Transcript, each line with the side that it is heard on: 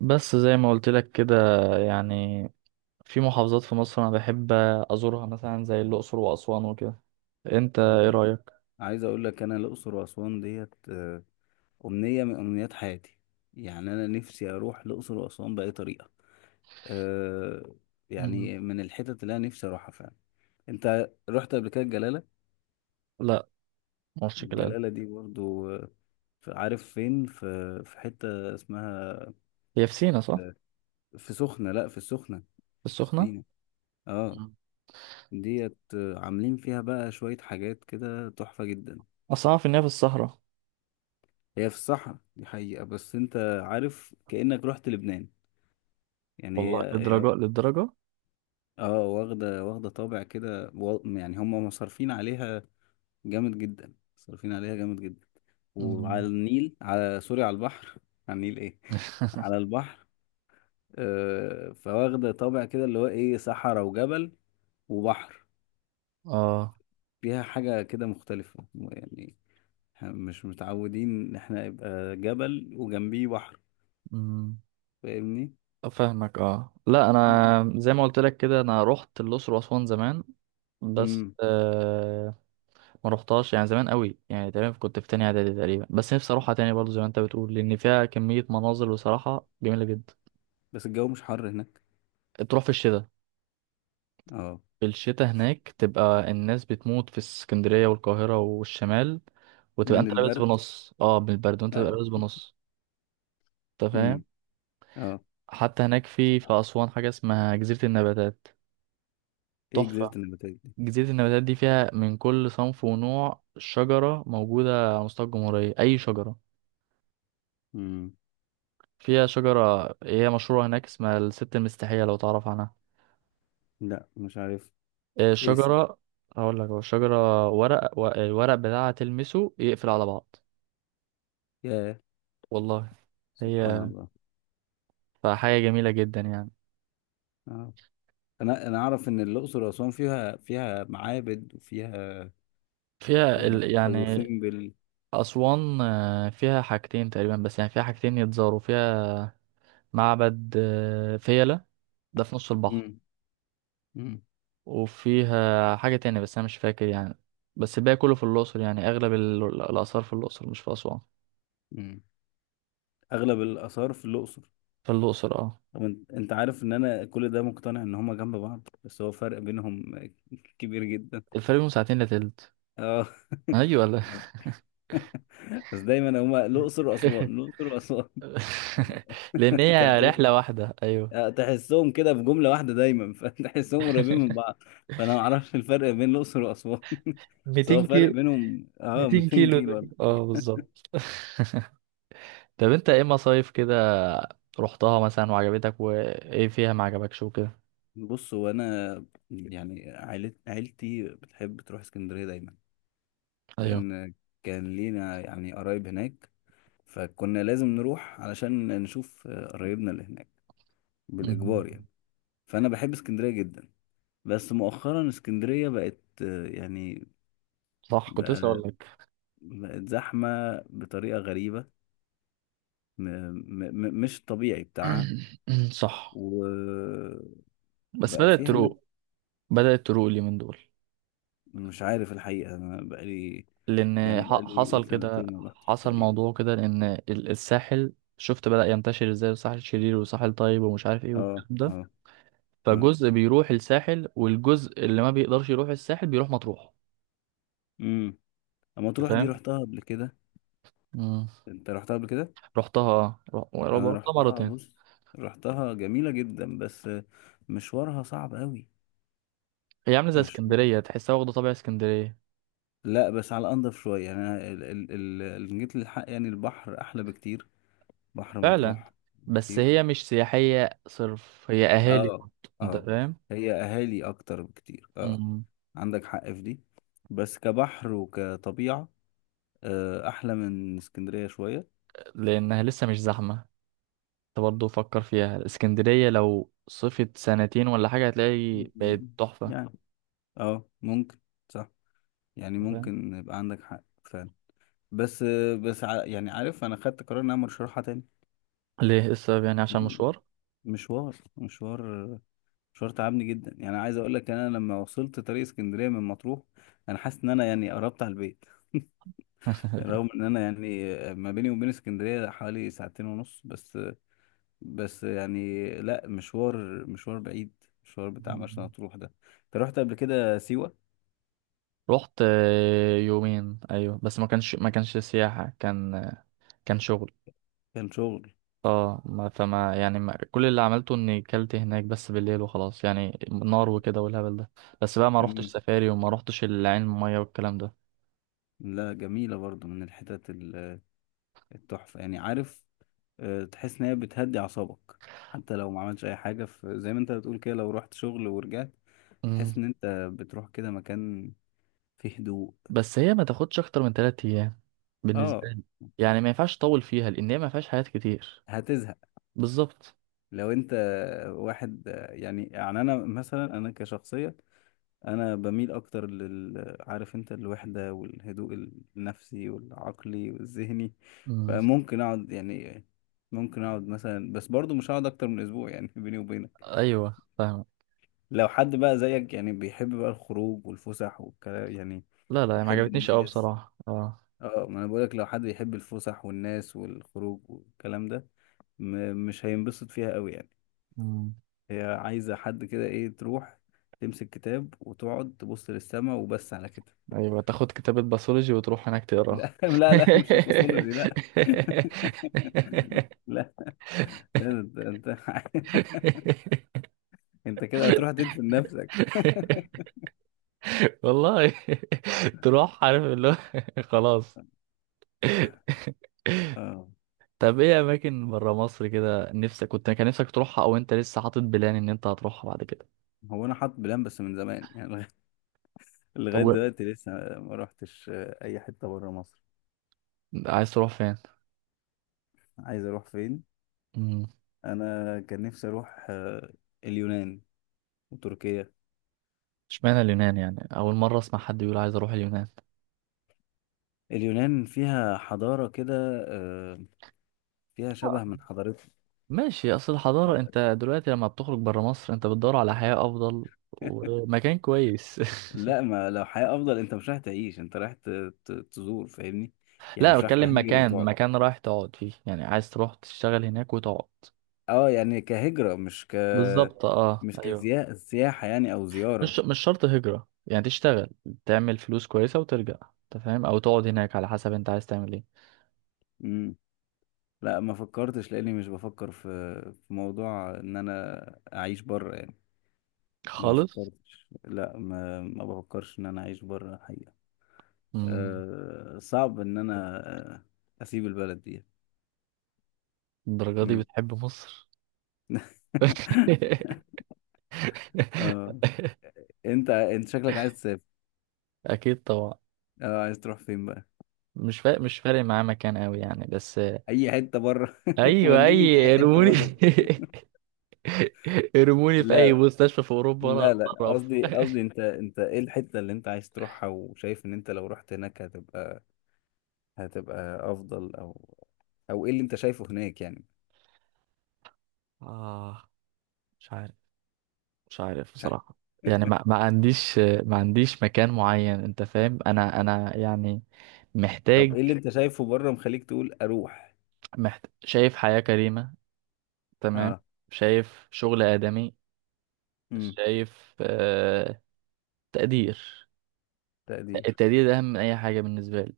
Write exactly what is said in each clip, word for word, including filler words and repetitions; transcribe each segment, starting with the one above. right: بس زي ما قلت لك كده، يعني في محافظات في مصر انا بحب ازورها، مثلا زي الاقصر واسوان وكده. انت ايه رايك؟
left: عايز اقول لك انا الاقصر واسوان ديت آه، امنيه من امنيات حياتي. يعني انا نفسي اروح الاقصر واسوان باي طريقه. أه،
right: مم.
left: يعني من الحتت اللي انا نفسي اروحها فعلا. انت رحت قبل كده الجلاله؟
right: لا، مرش كده.
left: الجلاله دي برضو آه، في- عارف فين في في حته اسمها.
right: هي في سينا صح؟
left: آه، في سخنه، لا في السخنه.
right: في
left: مش في
right: السخنه.
left: سينا. اه.
right: مم.
left: ديت آه، عاملين فيها بقى شويه حاجات كده تحفه جدا.
right: اصلا أعرف ان هي في الصحراء.
left: هي في الصحراء دي حقيقة، بس انت عارف كأنك رحت لبنان. يعني
right: والله
left: هي هي.
right: للدرجه للدرجه.
left: اه، واخدة واخدة طابع كده و- يعني هم مصرفين عليها جامد جدا، مصرفين عليها جامد جدا.
right: مم.
left: وعلى النيل، على سوري، على البحر. على النيل، ايه، على البحر. آه، فواخدة طابع كده اللي هو ايه، صحراء وجبل وبحر.
right: اه،
left: فيها حاجة كده مختلفة يعني. إحنا مش متعودين ان احنا يبقى جبل وجنبيه بحر.
right: امم.
left: فاهمني؟
right: فاهمك اه، لا
left: مم.
right: انا زي ما قلت لك كده، انا رحت الاقصر واسوان زمان، بس
left: مم.
right: آه ما رحتهاش، يعني زمان قوي، يعني تقريبا كنت في تانية اعدادي تقريبا. بس نفسي اروحها تاني برضو زي ما انت بتقول، لان فيها كمية مناظر بصراحة جميلة جدا.
left: بس الجو مش حر هناك؟
right: تروح في الشتاء.
left: اه،
right: في الشتاء هناك تبقى الناس بتموت في اسكندرية والقاهرة والشمال، وتبقى
left: من
right: انت لابس
left: البرد.
right: بنص، اه من البرد، وانت تبقى
left: اه.
right: لابس بنص. انت فاهم؟
left: امم. اه،
right: حتى هناك في في اسوان حاجة اسمها جزيرة النباتات،
left: ايه جزيرة
right: تحفة.
left: النباتات دي؟
right: جزيرة النباتات دي فيها من كل صنف ونوع شجرة موجودة على مستوى الجمهورية، أي شجرة.
left: امم.
right: فيها شجرة، إيه هي مشهورة هناك، اسمها الست المستحية، لو تعرف عنها.
left: لا مش عارف.
right: آه،
left: ايه سي؟
right: شجرة، هقول لك. هو شجرة ورق، و- الورق بتاعها تلمسه يقفل على بعض.
left: يا
right: والله.
left: سبحان
right: هي،
left: الله.
right: فحاجة جميلة جدا يعني.
left: اه، انا انا اعرف ان الاقصر واسوان فيها فيها معابد وفيها،
right: فيها
left: فيها
right: ال...
left: ابو
right: يعني،
left: سمبل.
right: أسوان آه، فيها حاجتين تقريبا، بس يعني فيها حاجتين يتزاروا فيها. معبد آه، فيلة، ده في نص البحر.
left: امم. امم.
right: وفيها حاجة تانية بس أنا مش فاكر يعني. بس الباقي كله في الأقصر، يعني أغلب ال- الآثار في الأقصر مش في أسوان.
left: امم. اغلب الاثار في الاقصر.
right: في الأقصر اه.
left: طب انت، أنت عارف ان انا كل ده مقتنع ان هما جنب بعض، بس هو فرق بينهم كبير جدا.
right: الفرق بينهم ساعتين، لا تلت.
left: اه.
right: ايوه ولا؟
left: بس دايما هما الاقصر واسوان، الاقصر واسوان.
right: لان
left: انت
right: هي
left: هتقول-
right: رحله واحده، ايوه.
left: تحسهم كده في جملة واحدة دايما، فتحسهم قريبين من بعض. فانا ما اعرفش الفرق بين الاقصر واسوان بس هو
right: ميتين
left: فرق
right: كيلو.
left: بينهم اه
right: ميتين
left: مئتين
right: كيلو
left: كيلو
right: دول،
left: ولا؟
right: اه بالظبط. طب انت ايه مصايف كده رحتها مثلا وعجبتك، وايه فيها ما عجبكش، وكده؟
left: بص، هو انا يعني عائلة عيلتي بتحب تروح اسكندرية دايما،
right: ايوه.
left: لان كان لينا يعني قرايب هناك، فكنا لازم نروح علشان نشوف قرايبنا اللي هناك،
right: أمم.
left: بالاجبار يعني. فانا بحب اسكندرية جدا. بس مؤخرا اسكندرية بقت آه، يعني
right: صح، كنت لسه اقول
left: بقى،
right: لك.
left: بقت زحمة بطريقة غريبة. م م م مش الطبيعي بتاعها.
right: صح،
left: وبقى
right: بس بدأت
left: فيها ناس.
right: تروق. بدأت تروق اليومين دول.
left: مش عارف الحقيقة، أنا بقالي،
right: لان
left: يعني
right: ح-
left: بقالي
right: حصل كده.
left: سنتين ما رحتش
right: حصل
left: تقريبا.
right: موضوع كده، لان ال- الساحل شفت بدأ ينتشر ازاي، الساحل شرير وساحل طيب ومش عارف ايه
left: اه.
right: والكلام ده.
left: اه. اه.
right: فجزء بيروح الساحل، والجزء اللي ما بيقدرش يروح الساحل بيروح مطروح.
left: امم. اما
right: أنت
left: تروح دي،
right: فاهم؟
left: رحتها قبل كده؟
right: امم.
left: انت رحتها قبل كده.
right: رحتها آه. ر-
left: انا
right: رحتها
left: رحتها،
right: مرتين.
left: بص، رحتها جميلة جدا، بس مشوارها صعب قوي.
right: هي عامله زي
left: مش،
right: اسكندريه، تحسها واخده طابع اسكندريه.
left: لا، بس على انضف شوية. يعني انا ال- ال- ال- اللي جيت للحق يعني البحر احلى بكتير، بحر
right: فعلا.
left: مطروح
right: بس
left: بكتير.
right: هي مش سياحيه صرف، هي اهالي.
left: اه.
right: انت
left: اه.
right: فاهم؟
left: هي اهالي اكتر بكتير، اه.
right: مم.
left: عندك حق في دي. بس كبحر وكطبيعة آه، احلى من اسكندرية شوية.
right: لانها لسه مش زحمه. انت برضه فكر فيها، الاسكندرية لو صفت سنتين ولا حاجة هتلاقي بقت
left: مم.
right: تحفة.
left: يعني اه ممكن. صح. يعني
right: أنت فاهم؟
left: ممكن يبقى عندك حق فعلا. بس آه، بس ع- يعني عارف، انا خدت قرار ان انا مش هروحها تاني.
right: ليه، إيه السبب، يعني عشان
left: مم.
right: مشوار؟
left: مشوار مشوار، مشوار تعبني جدا. يعني عايز اقول لك انا لما وصلت طريق اسكندرية من مطروح انا حاسس ان انا يعني قربت على البيت، رغم ان انا يعني ما بيني وبين اسكندريه حوالي ساعتين ونص بس. بس يعني لا، مشوار مشوار بعيد، مشوار بتاع مرسى
right: مم.
left: مطروح ده. انت رحت قبل كده سيوه؟
right: رحت آه، يومين ايوه، بس ما كانش ما كانش سياحة، كان آه، كان شغل.
left: كان شغل.
right: اه، ما فما يعني، ما كل اللي عملته اني كلت هناك بس بالليل وخلاص، يعني نار وكده والهبل ده. بس بقى ما روحتش
left: مم.
right: سفاري وما روحتش العين المية والكلام ده.
left: لا جميله برضو، من الحتت ال- التحفه. يعني عارف آه، تحس ان هي بتهدي اعصابك. حتى لو ما عملتش اي حاجه في زي ما انت بتقول كده، لو رحت شغل ورجعت
right: مم.
left: تحس ان انت بتروح كده مكان فيه هدوء.
right: بس هي ما تاخدش اكتر من ثلاث ايام بالنسبة
left: اه.
right: لي. يعني ما ينفعش تطول فيها لان هي ما فيهاش حاجات كتير.
left: هتزهق.
right: بالظبط.
left: لو انت واحد يعني، يعني انا مثلا انا كشخصية، انا بميل اكتر لل، عارف انت، الوحدة والهدوء النفسي والعقلي والذهني.
right: مم.
left: فممكن اقعد يعني، ممكن اقعد مثلا، بس برضو مش هقعد اكتر من اسبوع يعني بيني وبينك.
right: ايوه فاهم.
left: لو حد بقى زيك يعني، بيحب بقى الخروج والفسح والكلام يعني،
right: لا، لا ما
left: يحب
right: عجبتنيش قوي
left: الناس.
right: بصراحه، اه.
left: اه، ما انا بقولك لو حد يحب الفسح والناس والخروج والكلام ده، م- مش هينبسط فيها قوي يعني.
right: مم.
left: هي عايزة حد كده ايه، تروح تمسك كتاب وتقعد تبص للسما وبس، على كده.
right: ايوه تاخد كتابة باثولوجي وتروح هناك تقراها.
left: لا لا لا مش الباثولوجي لا. لا. لا انت انت انت كده هتروح تدفن نفسك.
right: والله، تروح عارف اللي هو. خلاص.
left: اه.
right: طب ايه اماكن برا مصر كده نفسك، كنت كان نفسك تروحها او انت لسه حاطط بلان ان انت هتروحها بعد كده؟
left: هو انا حاطط بلان بس من زمان، يعني لغاية،
right: طب
left: لغاية
right: و...
left: دلوقتي لسه ما روحتش آه، اي حتة بره مصر.
right: عايز تروح فين؟
left: عايز اروح فين؟
right: امم.
left: انا كان نفسي اروح آه، اليونان وتركيا.
right: اشمعنى اليونان؟ يعني اول مره اسمع حد يقول عايز اروح اليونان.
left: اليونان فيها حضارة كده آه، فيها شبه من حضارتنا.
right: ماشي، اصل الحضارة. انت دلوقتي لما بتخرج برا مصر انت بتدور على حياة افضل ومكان كويس.
left: لا، ما لو حياة أفضل أنت مش رايح تعيش، أنت رايح ت- ت- تزور، فاهمني؟ يعني
right: لا انت
left: مش رايح
right: بتكلم
left: تهاجر
right: مكان
left: وتقعد.
right: مكان رايح تقعد فيه، يعني عايز تروح تشتغل هناك وتقعد.
left: أه يعني كهجرة مش ك،
right: بالظبط اه،
left: مش
right: ايوه.
left: كسياحة يعني أو زيارة.
right: مش مش شرط هجرة، يعني تشتغل، تعمل فلوس كويسة وترجع. انت فاهم؟ او تقعد هناك على حسب انت عايز تعمل ايه.
left: مم. لا ما فكرتش، لأني مش بفكر في في موضوع إن أنا أعيش بره يعني. ما
right: خالص.
left: فكرتش، لا، ما ما بفكرش إن أنا أعيش بره الحقيقة.
right: امم.
left: أه صعب إن أنا آه، أسيب البلد دي.
right: الدرجة دي
left: مم.
right: بتحب مصر؟
left: أه. أنت أنت شكلك عايز تسافر.
right: اكيد طبعا.
left: أه، عايز تروح فين بقى؟
right: مش فا... مش فارق معاه مكان قوي يعني، بس
left: اي حته بره
right: ايوه
left: وديني في
right: اي
left: اي حته
right: قرموني.
left: بره.
right: ارموني في
left: لا.
right: اي مستشفى في اوروبا انا
left: لا لا
right: هتصرف.
left: قصدي، قصدي انت، انت ايه الحته اللي انت عايز تروحها وشايف ان انت لو رحت هناك هتبقى، هتبقى افضل، او او ايه اللي انت شايفه هناك يعني.
right: اه مش عارف، مش عارف بصراحة. يعني ما, ما عنديش، ما عنديش مكان معين. انت فاهم؟ انا انا يعني
left: طب
right: محتاج،
left: ايه اللي انت شايفه بره مخليك تقول اروح؟
right: محت... شايف حياة كريمة، تمام.
left: اه.
right: شايف شغل آدمي.
left: امم.
right: شايف آه... تقدير.
left: تقدير.
right: التقدير ده اهم من اي حاجة بالنسبة لي.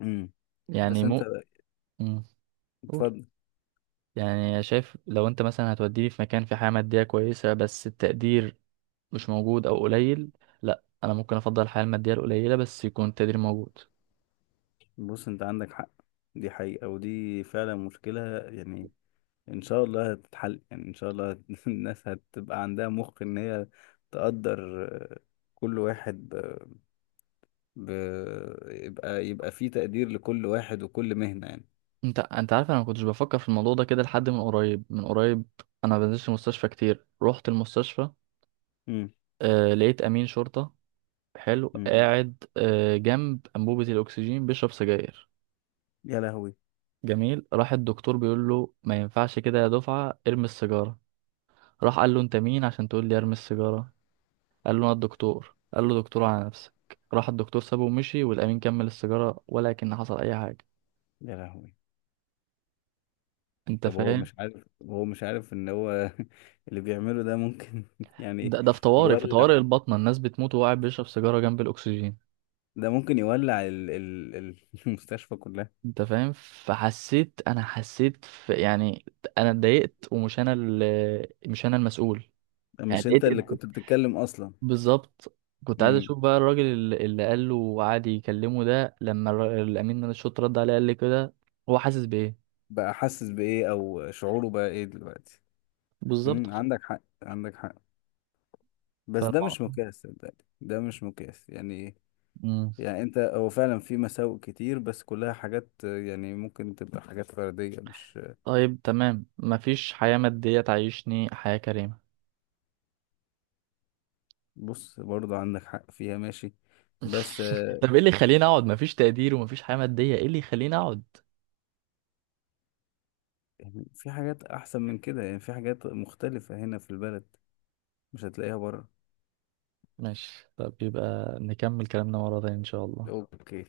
left: امم.
right: يعني
left: بس انت،
right: مو مم، قول.
left: اتفضل.
right: يعني شايف لو انت مثلا هتوديني في مكان في حياة مادية كويسة بس التقدير مش موجود او قليل، لا انا ممكن افضل الحياه الماديه القليله بس يكون التقدير موجود.
left: بص، انت عندك حق، دي حقيقة، ودي فعلا مشكلة يعني. ان شاء الله هتتحل يعني، ان شاء الله هت- الناس هتبقى عندها مخ ان هي تقدر آه، كل واحد ب... ب... يبقى، يبقى في تقدير لكل واحد وكل مهنة يعني.
right: انت انت عارف، انا ما كنتش بفكر في الموضوع ده كده لحد من قريب، من قريب. انا ما بنزلش المستشفى كتير. رحت المستشفى،
left: امم.
right: آه لقيت امين شرطه حلو
left: امم.
right: قاعد آه جنب انبوبه الاكسجين بيشرب سجاير.
left: يا لهوي.
right: جميل، راح الدكتور بيقول له ما ينفعش كده يا دفعه، ارمي السيجاره. راح قال له انت مين عشان تقول لي ارمي السيجاره، قال له انا الدكتور، قال له دكتور على نفسك. راح الدكتور سابه ومشي والأمين كمل السيجارة، ولكن حصل أي حاجة.
left: يا لهوي.
right: انت
left: طب هو
right: فاهم؟
left: مش عارف؟ هو مش عارف ان هو اللي بيعمله ده ممكن يعني
right: ده ده في طوارئ، في
left: يولع؟
right: طوارئ البطنه الناس بتموت وهو قاعد بيشرب سيجاره جنب الاكسجين.
left: ده ممكن يولع ال... ال... ال- المستشفى كلها.
right: انت فاهم؟ فحسيت، انا حسيت في يعني، انا اتضايقت ومش انا ال- مش انا المسؤول. يعني
left: مش انت
right: اتضايقت
left: اللي
right: اتضايقت.
left: كنت بتتكلم اصلا؟
right: بالظبط. كنت عايز
left: امم.
right: اشوف بقى الراجل اللي اللي قال له وقعد يكلمه ده، لما الر- الامين من الشرطه رد عليه قال لي كده، هو حاسس بايه.
left: بقى حاسس بايه، او شعوره بقى ايه دلوقتي؟
right: بالظبط
left: امم.
right: ف-
left: عندك حق عندك حق. بس ده مش
right: فالم...
left: مقياس، صدقني ده مش مقياس يعني إيه؟
right: مم.
left: يعني انت، هو فعلا في مساوئ كتير، بس كلها حاجات آه، يعني ممكن تبقى حاجات فردية مش.
right: طيب تمام، مفيش حياه ماديه تعيشني حياه كريمه.
left: بص برضه عندك حق فيها، ماشي. بس آه،
right: طب ايه اللي يخليني اقعد مفيش تقدير ومفيش حياة مادية، ايه اللي يخليني اقعد.
left: يعني في حاجات احسن من كده، يعني في حاجات مختلفة هنا في البلد مش هتلاقيها بره.
right: ماشي، طب يبقى نكمل كلامنا مرة تانية ان شاء الله.
left: اوكي.